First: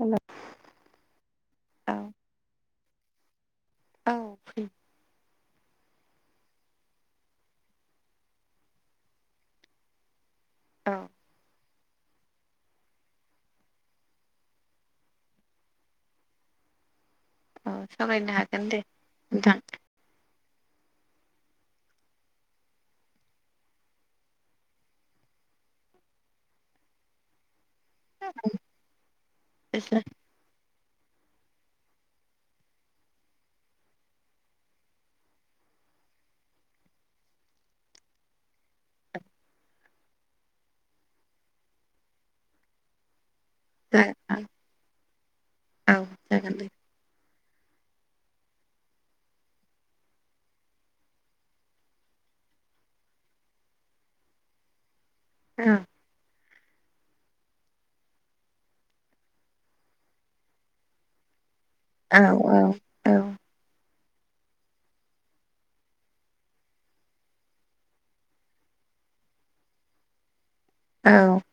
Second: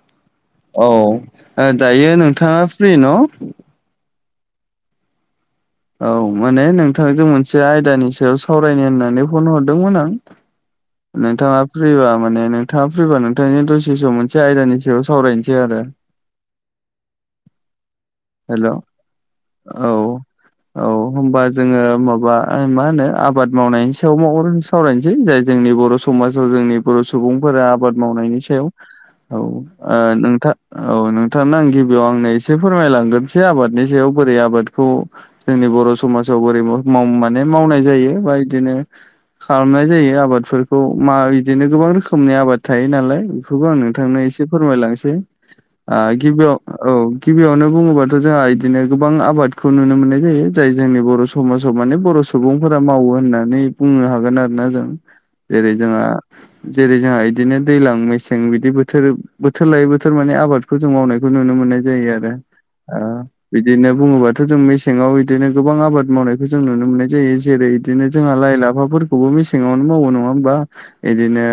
हेल' औ ओ औ दायो नोंथाङा फ्रि न' औ फ्रि औ माने नोंथांजों मोनसे आयदानि सायाव सावरायनो होननानै फन हरदोंमोन आं औ नोंथाङा फ्रिबा माने नोंथाङा फ्रिबा नोंथांनि दसेसम मोनसे आयदानि सायाव सावरायनोसै आरो औ सावरायनो हागोन हेल' दे नोंथां औ औ होमबा जोङो माबा मा होनो आबाद मावनायनि सायाव मख'ग्रोनोसै सावरायनोसै जाय जोंनि बर' समाजाव जोंनि बर' सुबुंफोरा आबाद मावनायनि सायाव औ ओ नोंथां औ नोंथांनो आं गिबियाव आंनो एसे फोरमायलांग्रोनोसै आबादनि सायाव बोरै आबादखौ जोंनि बर' समाजाव बोरै माव माने मावनाय जायो बा इदिनो खालामनाय जायो आबादफोरखौ मा इदिनो गोबां रोखोमनि आबाद थायो नालाय बेखौबो आं नोंथांनो एसे फोरमायलांनोसै औ ओ जागोन गिबियाव दे औ गिबियावनो बुङोबा जोंहा बिदिनो गोबां आबादखौ नुनो मोननाय जायो जाय जोंनि बर' समाव माने बर' सुबुंफोरा मावो होननानै बुंनो हागोन आरोना जों औ जेरै जोंङा जेरै जोंङा इदिनो दैज्लां मेसें बिदि बोथोर बोथोर लायै बोथोर माने आबाद खौ जों मावनायखौ नुनो मोननाय जायो औ आरो औ ओ औ बिदिनो बुङोबाथ' जों मेसेङाव इदिनो गोबां आबाद मावनायखौ जों नुनो मोननाय जायो जेरै बिदिनो जोंहा लाइ लाफाफोरखौबो मेसेङावनो मावो नङा होमबा औ इदिनो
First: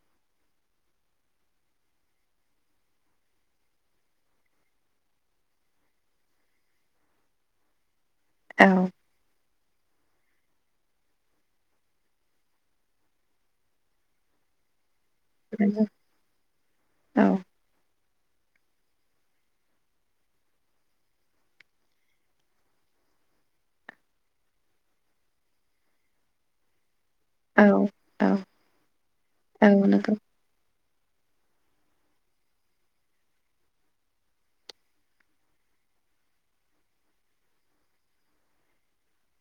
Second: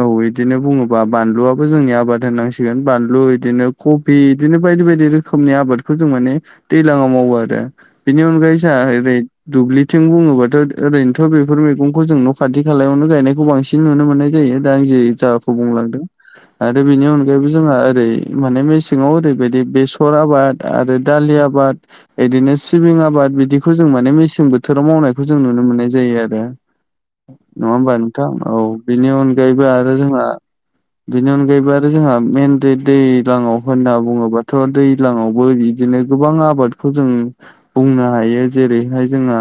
ओ औ गदिनो बुङोबा बानलुआबो जोंनि आबाद होननांसिगोन बानलु इदिनो कपि बिदिनो बायदि बायदि रो खोमनि आबादखौ जों माने दैज्लाङाव मावो आरो बेनि अनगायै औ जोंहा ओरै दुब्लिथिं बुङोबाथ' ओरैनोथ' बेफोर मैगंखौ जों न' खाथि खालायावनो गायनायखौ बांसि न नुनो मोननाय जायो दा जि जा खौ बुंलांदों आरो बेनि औ अनायैबो जोंहा एरै माने मेसेङाव ओरैबादि बे सर आबाद आरो दालि आबाद बिदिनो सिबिं आबाद बिदिखौ जों माने मेसें बोथोराव मावनायखौ जों नुनो मोननाय जायो आरो औ नङा ओमबा नंगौ नोंथां औ बेनि औ अनगायैबो आरो मोनो जोंहा बेनि अनगायैबो आरो जोंहा मेन दै दैलाङाव होनना बुङोबाथ' दै ज्लाङावबो बिदिनो गोबां आबादखौ जों बुंनो हायो जेरैहाय जोंहा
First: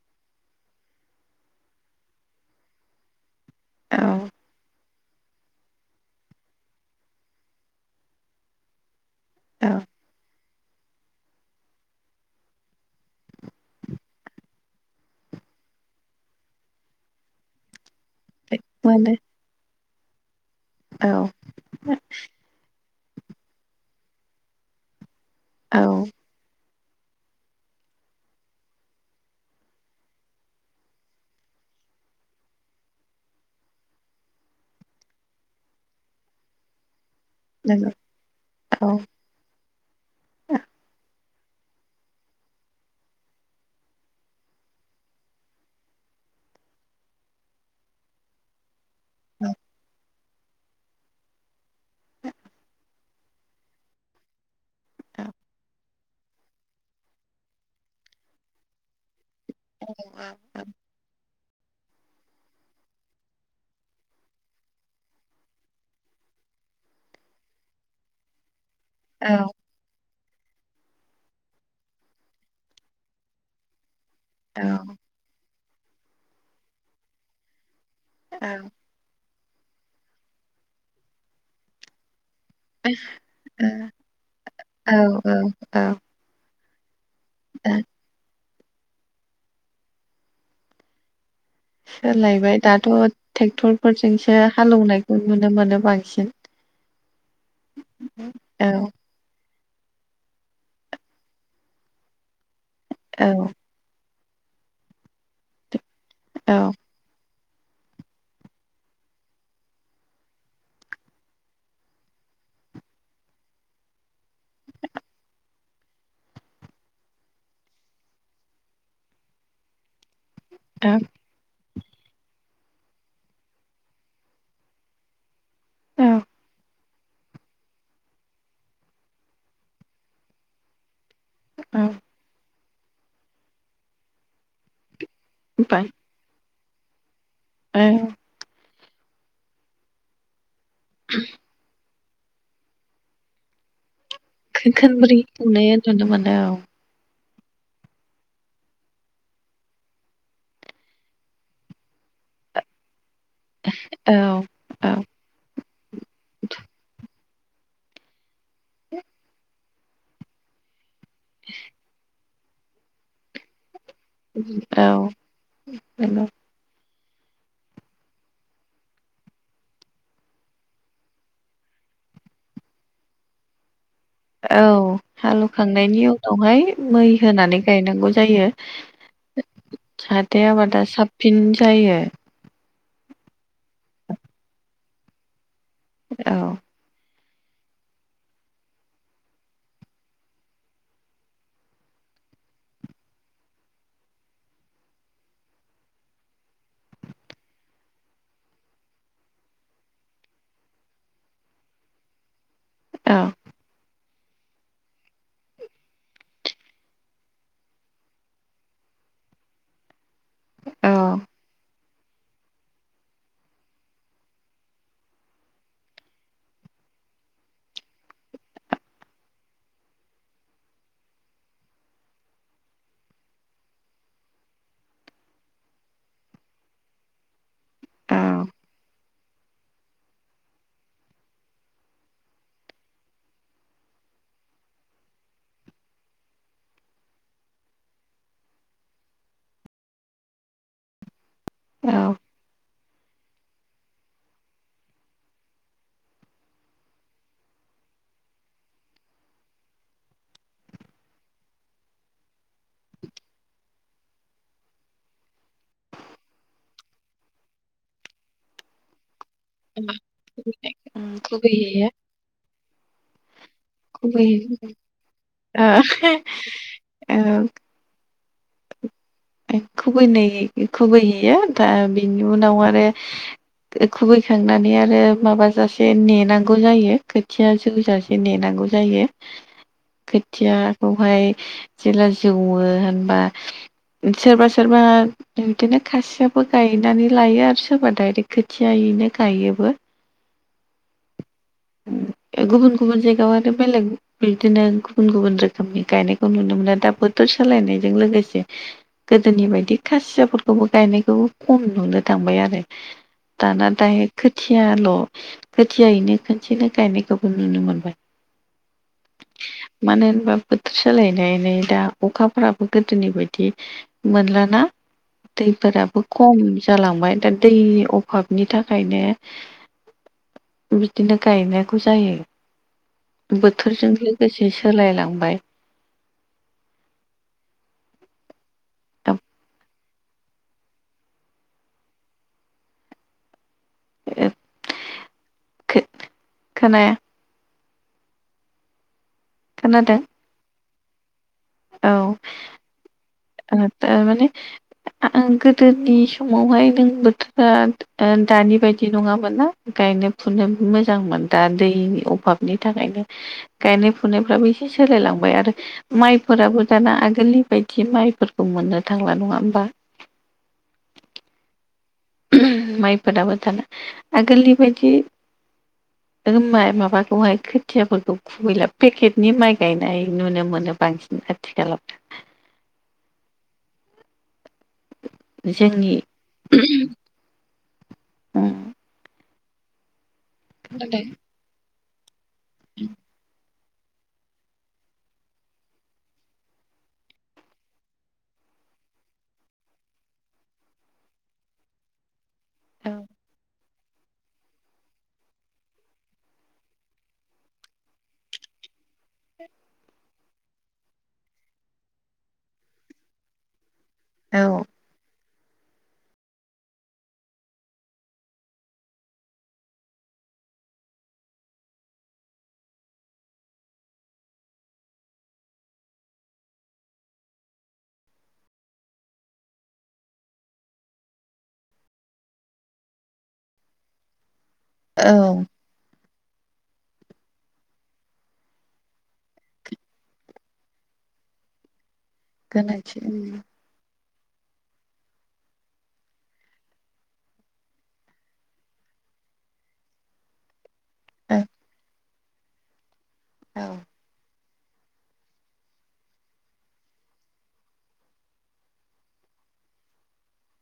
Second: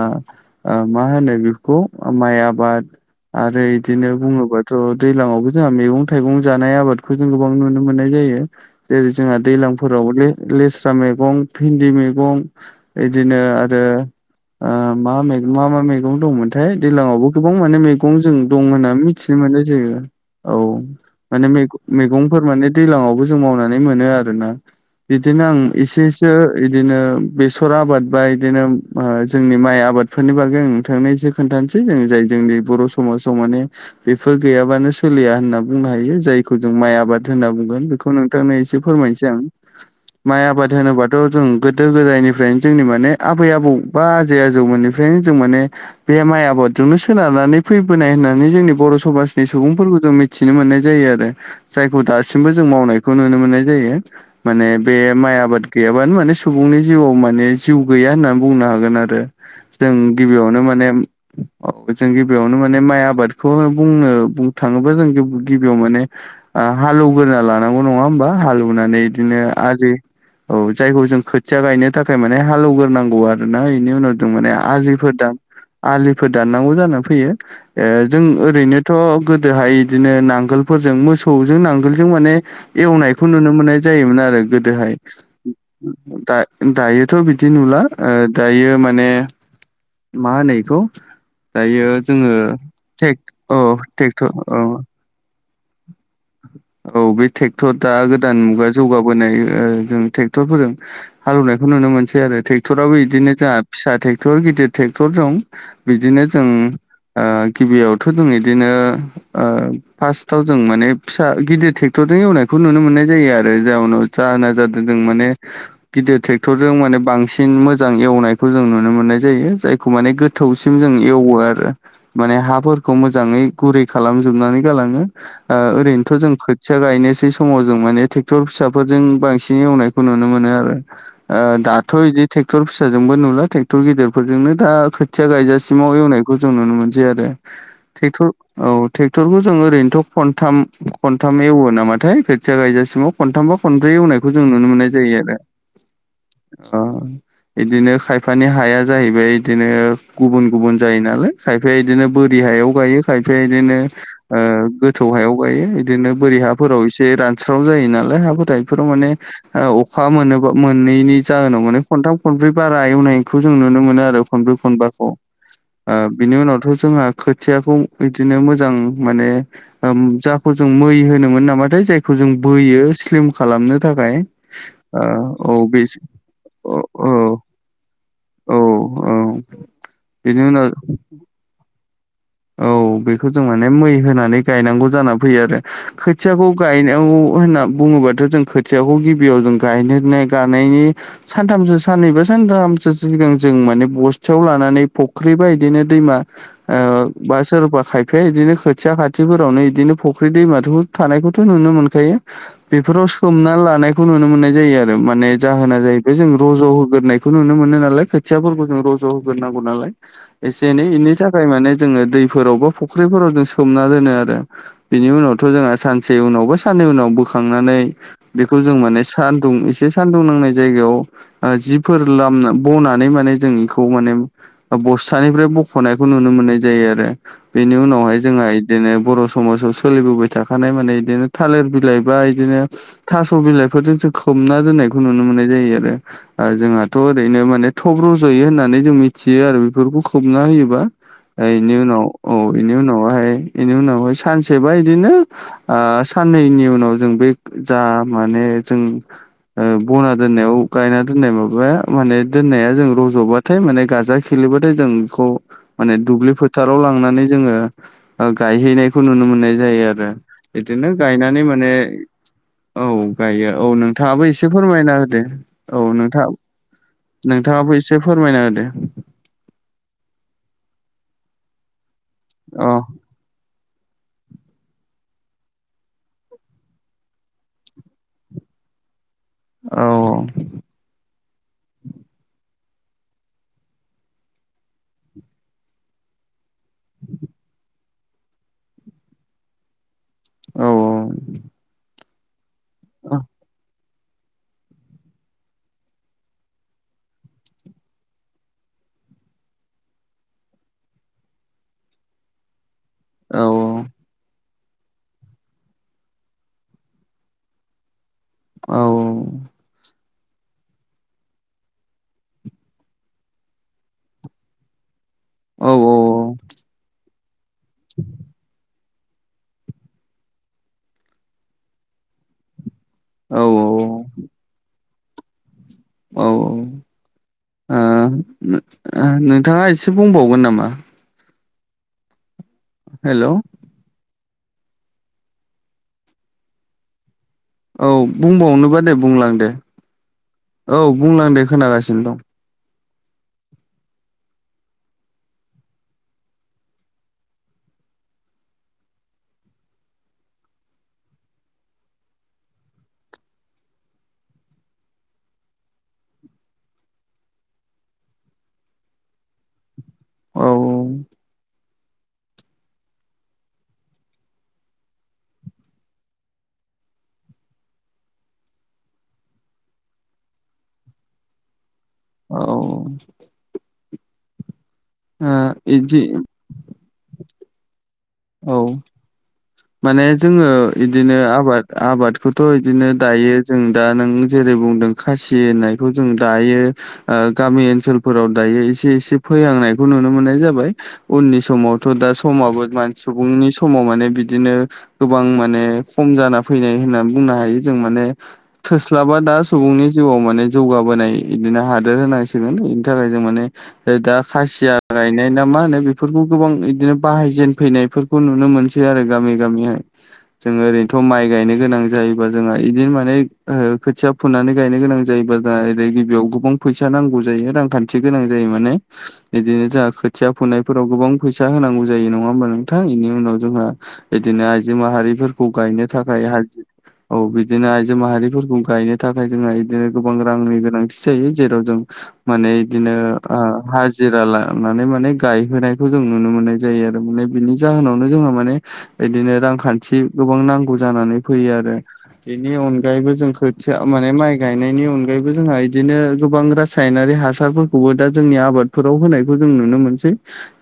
ओ मा होनो बेखौ माइ आबाद आरो इदिनो बुङोबाथ' दैज्लाङावबो जोंहा मैगं थाइगं जानाय आबादखौ जों गोबां नुनो मोननाय जायो। जेरै जोंहा दैलांफोराव हले लेस्रा मैगं भिन्दि मैगं इदिनो आरो ओ मा मै मा मा मैगं दंमोनथाय दैलाङावबो गोबां माने मै गं जों दं होननानै मिथिनो मोननाय जायो औ औ माने मैगं मैगंफोर माने दैलाङावबो जों मावनानै मोनो आरोना बिदिनो आं औ एसे एसे इदिनो इदिनो बेसर आबाद बा इदिनो ओ जोंनि माइ आबादफोरनि बागै आं नोंथांनो एसे खोन्थानोसै जों जाय जोंनि बर' समाजाव माने बेफोर गैयाबानो सोलिया होनना बुंनो हायो जायखौ जों माइ आबाद होनना बुंगोन नंगौ बेखौ नोंथांनो एसे औ फोरमायनोसै आं माइ आबाद होनोबाथ' जों गोदो गोदायनिफ्रायनो जोंनि माने आबै आबौ बा आजै आजौ मोननि नो जों माने बे माइ आबादजोंनो सोनारनानै फैबोनाय होननानै जोंनि बर' समाजनि सुबुंफोरखौथ' मि थिनो मोननाय जायो आरो जायखौ दासिमबो जों मावनायखौ नुनो मोननाय जायो। माने बे माइ आबाद गैयाबानो माने सुबुंनि जिउआव माने जिउ गैया होननानै बुंनो हागोन आरो जों गिबियावनो माने जों गिबियावनो माने माइ आबादखौ बुंनो बुंनो थाङोबा जों गिबियाव माने हालेवगोरा लानांगौ नङा होमबा हालौवनानै बिदिनो आलि औ जायखौ जों खोथिया गायनो थाखाय माने हाले एवग्रोनांगौ आरो ना बेनि उनाव जों माने औ आजि आलिफोर दाननांगौ जानानै फैयो ओ जों ओरैनो थ' गोदोहाय बिदिनो नांगोलफोरजों मोसौजों नांगोलजों माने एवनायखौ नुनो मोननाय मोन आरोहाय गोदोहाय औ दा दायोथ' बिदि दा नुला दायो माने मा होनो इखौ दायो जोङो सोलायबाय दाथ' टेक औ ट्रेक्टरफोरजोंसो ट्रेक्टर औ हालेवनायखौ नुनो मोनो बांसिन औ बे ट्रेक्टर दा गोदान मुगा औ जौगाब होनाय जों ट्रेक्टरफोरजों हालेवनायखौ नुनो मोनसै आरो ट्रेक्टराबबो औ बिदिनो जों फिसा ट्रेक्टर गिदिर ट्रेक्टर द बिदिनो जों औ ओ गिबियावथ' जों इदिनो फार्स्ट थावजों माने फिसा गिदिर ट्रेक्टरजों एवनायखौ नुनो मोननाय जायो आरो जाउनाव जाहोना जादों जों माने गिदिर ट्रेक्टरजों माने बांसिन मोजां एवनायखौ जों नुनो मोननाय जायो जायखौ माने गोद थौसिम औ जों एवो आरो माने हाफोरखौ मोजाङै गुरै खालामजोबनानै गालाङो। ओरैनोथ' जों खोथि फिसा गायनोसै समाव जों माने ट्रेक्टर फिसाफोरजों बांसिन एवनायखौ नुनो मोनो आरो औ दाथ' बिदि ट्रेक्टर फिसाजोंबो नुला ट्रेक्टर गिदेरफोरजोंनो दा खोथिया होनबाय गायजासिमाव एवनाय खो जों नुनो मोनसै आरो औ टेकटर औ ट्रेक्ट'रखौ जों ओरैनोथ' खनथाम खनथाम एवो नामाथाय खोथिया गायजासिमाव खनथामबा खनब्रै एवनाय खैखोमब्रै संनाया नुनो मोनो। अ इदिनो खायफानि हाया जाहैबाय बिदिनो गुबुन गुबुन जायो नालाय। खायफाया बिदिनो बोरि हायाव गायो खायफाया औ औ बिदिनो हायाव गायो बिदिनो बोरि हाफोराव एसे रानस्राव जायो नालाय हाफोरथाय बेफोराव माने अखा मोना मोननैनि जाहोनाव माने खनथाम खनब्रै बारा एवनायखौ जों नुनो मोनो आरो खनब्रै औ खनबाखौ ओ नंगौ बिनि उनावथ' जोङो खोथियाखौ बिदिनो मोजां माने जाखौ जों मै होनोमोन नामाथाय जायखौ जों बोयो स्लिम खालामनो थाखाय औ ओ औ बे हालेवखांनायनि उनावहाय औ मै औ होनानै गायनांगौ जायो औ औ बेनि जाहाथथाय उनाव आबादा साबसिन जायो। औ बेखौ जों माने मै होनानै गायनांगौ जानानै फैयो आरो औ खोथियाखौ गायनांगौ होनना बुङोबाथ' जों खोथियाखौ गिबियाव जों गायनो गानायनि सानथामसो साननैबा सानथामसो सिगां जों माने बस्थायाव लानानै फुख्रि बा बिदिनो दैमा ओ बा सोरबा खायफाया बिदिनो खोथिया खाथिफोरावनो इदिनो फुख्रि दैमाथ' थानायखौथ' नुनो मोनखायो। बेफोराव औ सोमनानै लानाय खौ नुनो मोननाय जायो आरो माने जाहोना जाहैबाय जों रज' होग्रायनायखौ नुनो मोनो नालाय ख खोथियाफोरखौ जों रज' होग्रोनांगौ नालाय एसे एनै औ बेनि थाखाय माने जोङो दैफोराव बा फुख्रिफोराव जों सोमना दोनो आरो बिनि उनावथ' जोंहा सानसे उनाव बा साननै उनाव बोखांनानै बेखौ जों माने सानदुं एसे सानदुं नांनाय जायगायाव जिफोर लाम बनानै माने जों इखौ माने बस्थानिफ्राय बख'नायखौ नुनो मोननाय जायो आरो बेनि उनावहाय जोंहा औ बिदिनो बर' समाजाव सोलिबोबाय थाखानाय माने बिदिनो थालिर बिलाइ बा बिदिनो थास' बिलाइफोरजोंसो खोमना दोननायखौ नुनो मोननाय जायो आरो जोंहाथ' ओरैनो माने थब रज'यो होननानै जों मिथियो आरो बेफोरखौ खोबना होयोबा बेनि उनाव औ बेनि उनावहाय बेनि उनावहाय सानसेबा बिदिनो ओ साननैनि उनाव जों बे जा माने जों ओ बना दोननायाव गायना दोननाय माबाया माने दोननाया जों रज'बा थाय माने गाजा खेलिेबाथाय जों बेखौ माने दुब्लि फोथाराव लांनानै जोङो गायहैनायखौ नुनो मोननाय जायो आरो बिदिनो गायनानै माने खुबैहैयो औ गायो औ नोंथाङाबो एसे खुबैहैयो फोरमायना होदो ओ औ नोंथाङ नोंथाङाबो एसे फोरमायना हो दे। खुबैयनाय खुबैयैया दा बिनि उनाव अ आरो खुबैखांनानै आरो माबाजासे नेनांगौ जायो खोथिया जोजासे नेनांगौ जायो। औ खोथियाखौहाय जेला जौवो होनबा सोरबा सोरबा बिदिनो खासियाबो गायनानै लायो आरो सोरबा दाइरेक्ट खोथियायैनो गायोबो औ गुबुन गुबुन औ जायगायाव आरो बेलेग बिदिनो गुबुन गुबुन रोखोमनि गायनायखौ नुनो मोनो दा बोथोर सालायनायजों लोगोसे गोदोनि बायदि खासियाफोरखौबो गायनायखौबो खम नुनो थांबाय आरो औ दााना दा ए खो थियाल' खोथियायैनो खनसेनो गायनायखौबो नुनो मोनबाय। औ मानो होनबा बोथोर सोलायनानै दा अखाफोराबो गोदोनि बायदि बिदि मोनलाना दैफोराबो खम जालांबाय दा दै अभाबनि थाखाय ओंखायनो बिदिनो गायनांगौ जायो। बोथोरजों लोगोसे सोलायलांबाय। औ-औ ओ नोंथाङा एसे बुंबावगोन नामा? हेल' खोनाया? औ बुंबावनोबा दे बुंलां दे? खोनादों? औ बुंलांदे औ थारमाने आं गोदोनि समावहाय नों बोथोरा ओ दानि बायदि नङामोन ना गायनो फुनो मोजांमोन दा दैनि अभाबनि थाखायनो गायनाय फुनायफ्राबो एसे सोलायलांबाय आरो माइ फोरफोराबो दाना आगोलनि बायदि माइफोरखौ मोननो थांला नङा होमबा? औ-औ माइफोराबो दान आगोलनि बायदि माइ माबाखौहाय खोथियाफोरखौ गैला पेकेटनि माइ गायनाय नुनो मोनो बांसिन आथिखालाव' औ जोंनि बिदि उम औ माने जोङो इदिनो आबाद आबादखौथ' बिदिनो दायो जों दा नों जेरै बुंदों खासि होननायखौ जों दायो गामि ओनसोलफोराव दायो एसे एसे फैहांनायखौ नुनो मोननाय जाबाय उननि समाव थ' दा समावबो म औ सुबुंनि समाव माने बि बिदिनो गोबां माने खम जाना फैनाय होननानै बुंनो हायो जों माने थोस्लाबा दा सुबुंनि जिउआव माने जौगाबोनाय बिदिनो हादोर होनांसिगोन बेनि थाखाय जों माने दा औ खासिया गायनाय ना मा होनो बेफोरखौ गोबां बिदिनो बाहायजेनफैनायफोरखौ नुनो मोनसै आरो। गामि गामिहाय जोङो ओरैनोथ' माइ गायनो गोनां जायोबा जोंहा इदिनो माने खोथिया फुनानै गायनो गोनां जायोब्ला दा ओरै गिबियाव गोबां फैसा नांगौ जायो रांखान्थि गोनां जायो माने बिदिनो जोंहा खोथिया फुनायफोराव गोबां फैसा होनांगौ जायो नङा होमबा नोंथां बेनि उनाव जोंहा बिदिनो आइजो औ माहारिफोरखौ गायनो थाखाय हाजो औ बिदिनो आइजो माहारिफोरखौ गायनो थाखाय जोंहा बिदिनो गोबां रांनि गोनांथि जायो जेराव जों माने बिदिनो गोनांथि ओ जिरा लानानै माने गायहोनायखौ जों नुनो मोननाय जायो आरो माने बिनि जाहोनावनो जोंहा माने बिदिनो रांखान्थि गोबां नांगौ जानानै फैयो आरो बेनि अनगायैबो जों औ खोथिया माने माय गायनायनि अनगायैबो जोंहा बिदिनो गोबां रासायनारि हासारफोरखौबो दा जोंनि आबाद फोराव होनायखौ जों नुनो मोनसै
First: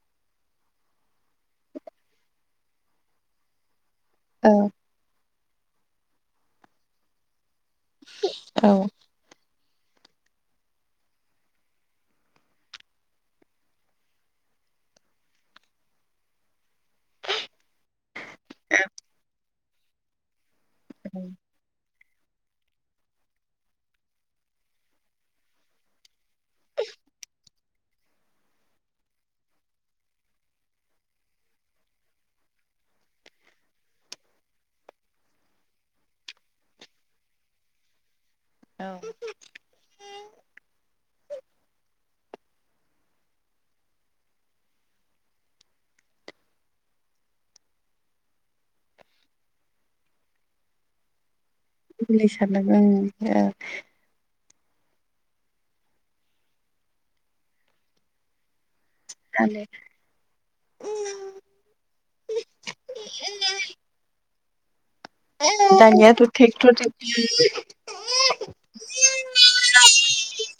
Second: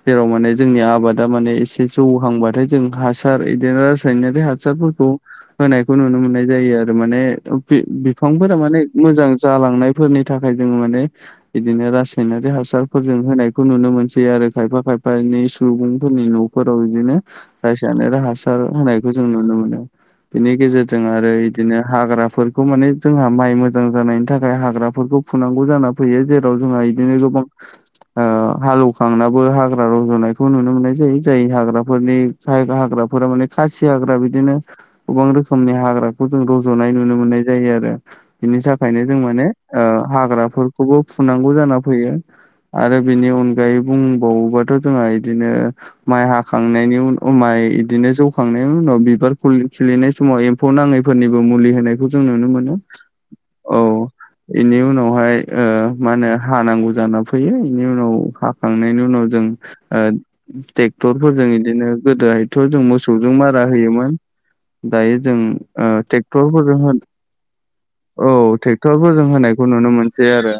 जेराव माने जोंनि आबादा माने एसे जौहांबाथाय जों हासार बिदिनो रासायनारि औ हासारफोरखौ होनायखौ नुनो मोननाय जायो आरो माने बे बिफांफोरा औ माने मोजां जालांनायफोरनि थाखाय जोङो माने बिदिनो रासायनारि हासारफोरजों होनायखौ नुनो मोनसै आरो खायफा खायफानि सुबुंफोरनि न' फोरदिनो जायसयानो र हासार होनायखौ जों नुनो मोनो बिनि गेजेरजों आरो बिदिनो हाग्राफोरखौ माने जोंहा माइ मोजां जानायनि थाखाय हाग्राफोरखौ फुनांगौ जाना फैयो जेराव जोंहा यिनो गोबां ओ हालौखांनाबो हाग्रा रज'नायखौ नुनो मोननाय जायो जाय हाग्राफोरनि जायगा हाग्राफोरा माने खासि हाग्रा बिदिनो गोबां रोखोमनि हाग्राखौ जों रज'नाय नुनो मोननाय जायो आरो बिनि थाखायनो मुलि जों माने ओ हाग्राफोरखौबो फुनांगौ जाना फैयो आरो बेनि अनगायै बुंबावोबाथ' जोंहा बिदिनो माइ हाखांनायनि उन अमाय बिदिनो जौखांनायनि उनाव बिबार खिलिनाय समाव एम्फौ नाङैफोरनिबो मुलि होन जों नुनो मोनो सारनां औ बेनि उनावहाय मा होनो हानांगौ जाना फैयो बेनि उनाव खांनायनि उनाव जों ट्रेक्टरफोरजों बिदिनो गोदोहायथ' जों मोसौजों मारा होयोमोन दायो जों ओं दानियाथ' ट्रेक्टर ट्रेक्टरजों होगमोन औ ट्रेक्टरफोरजों होनायखौ नुनो मोनसै आरो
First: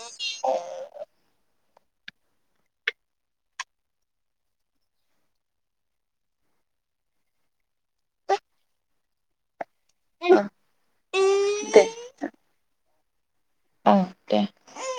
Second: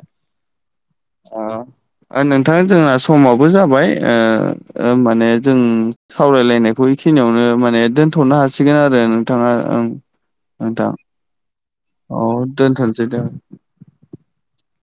नोंथां जोंना समावबो जाबाय माने जों सावरायलायनायखौ बेखिनियावनो माने दोनथ'नो हासिगोन आरो नोंथाङा ओं नोंथां [inaudible] दे औ दोनथ'नोसै दे औ दे!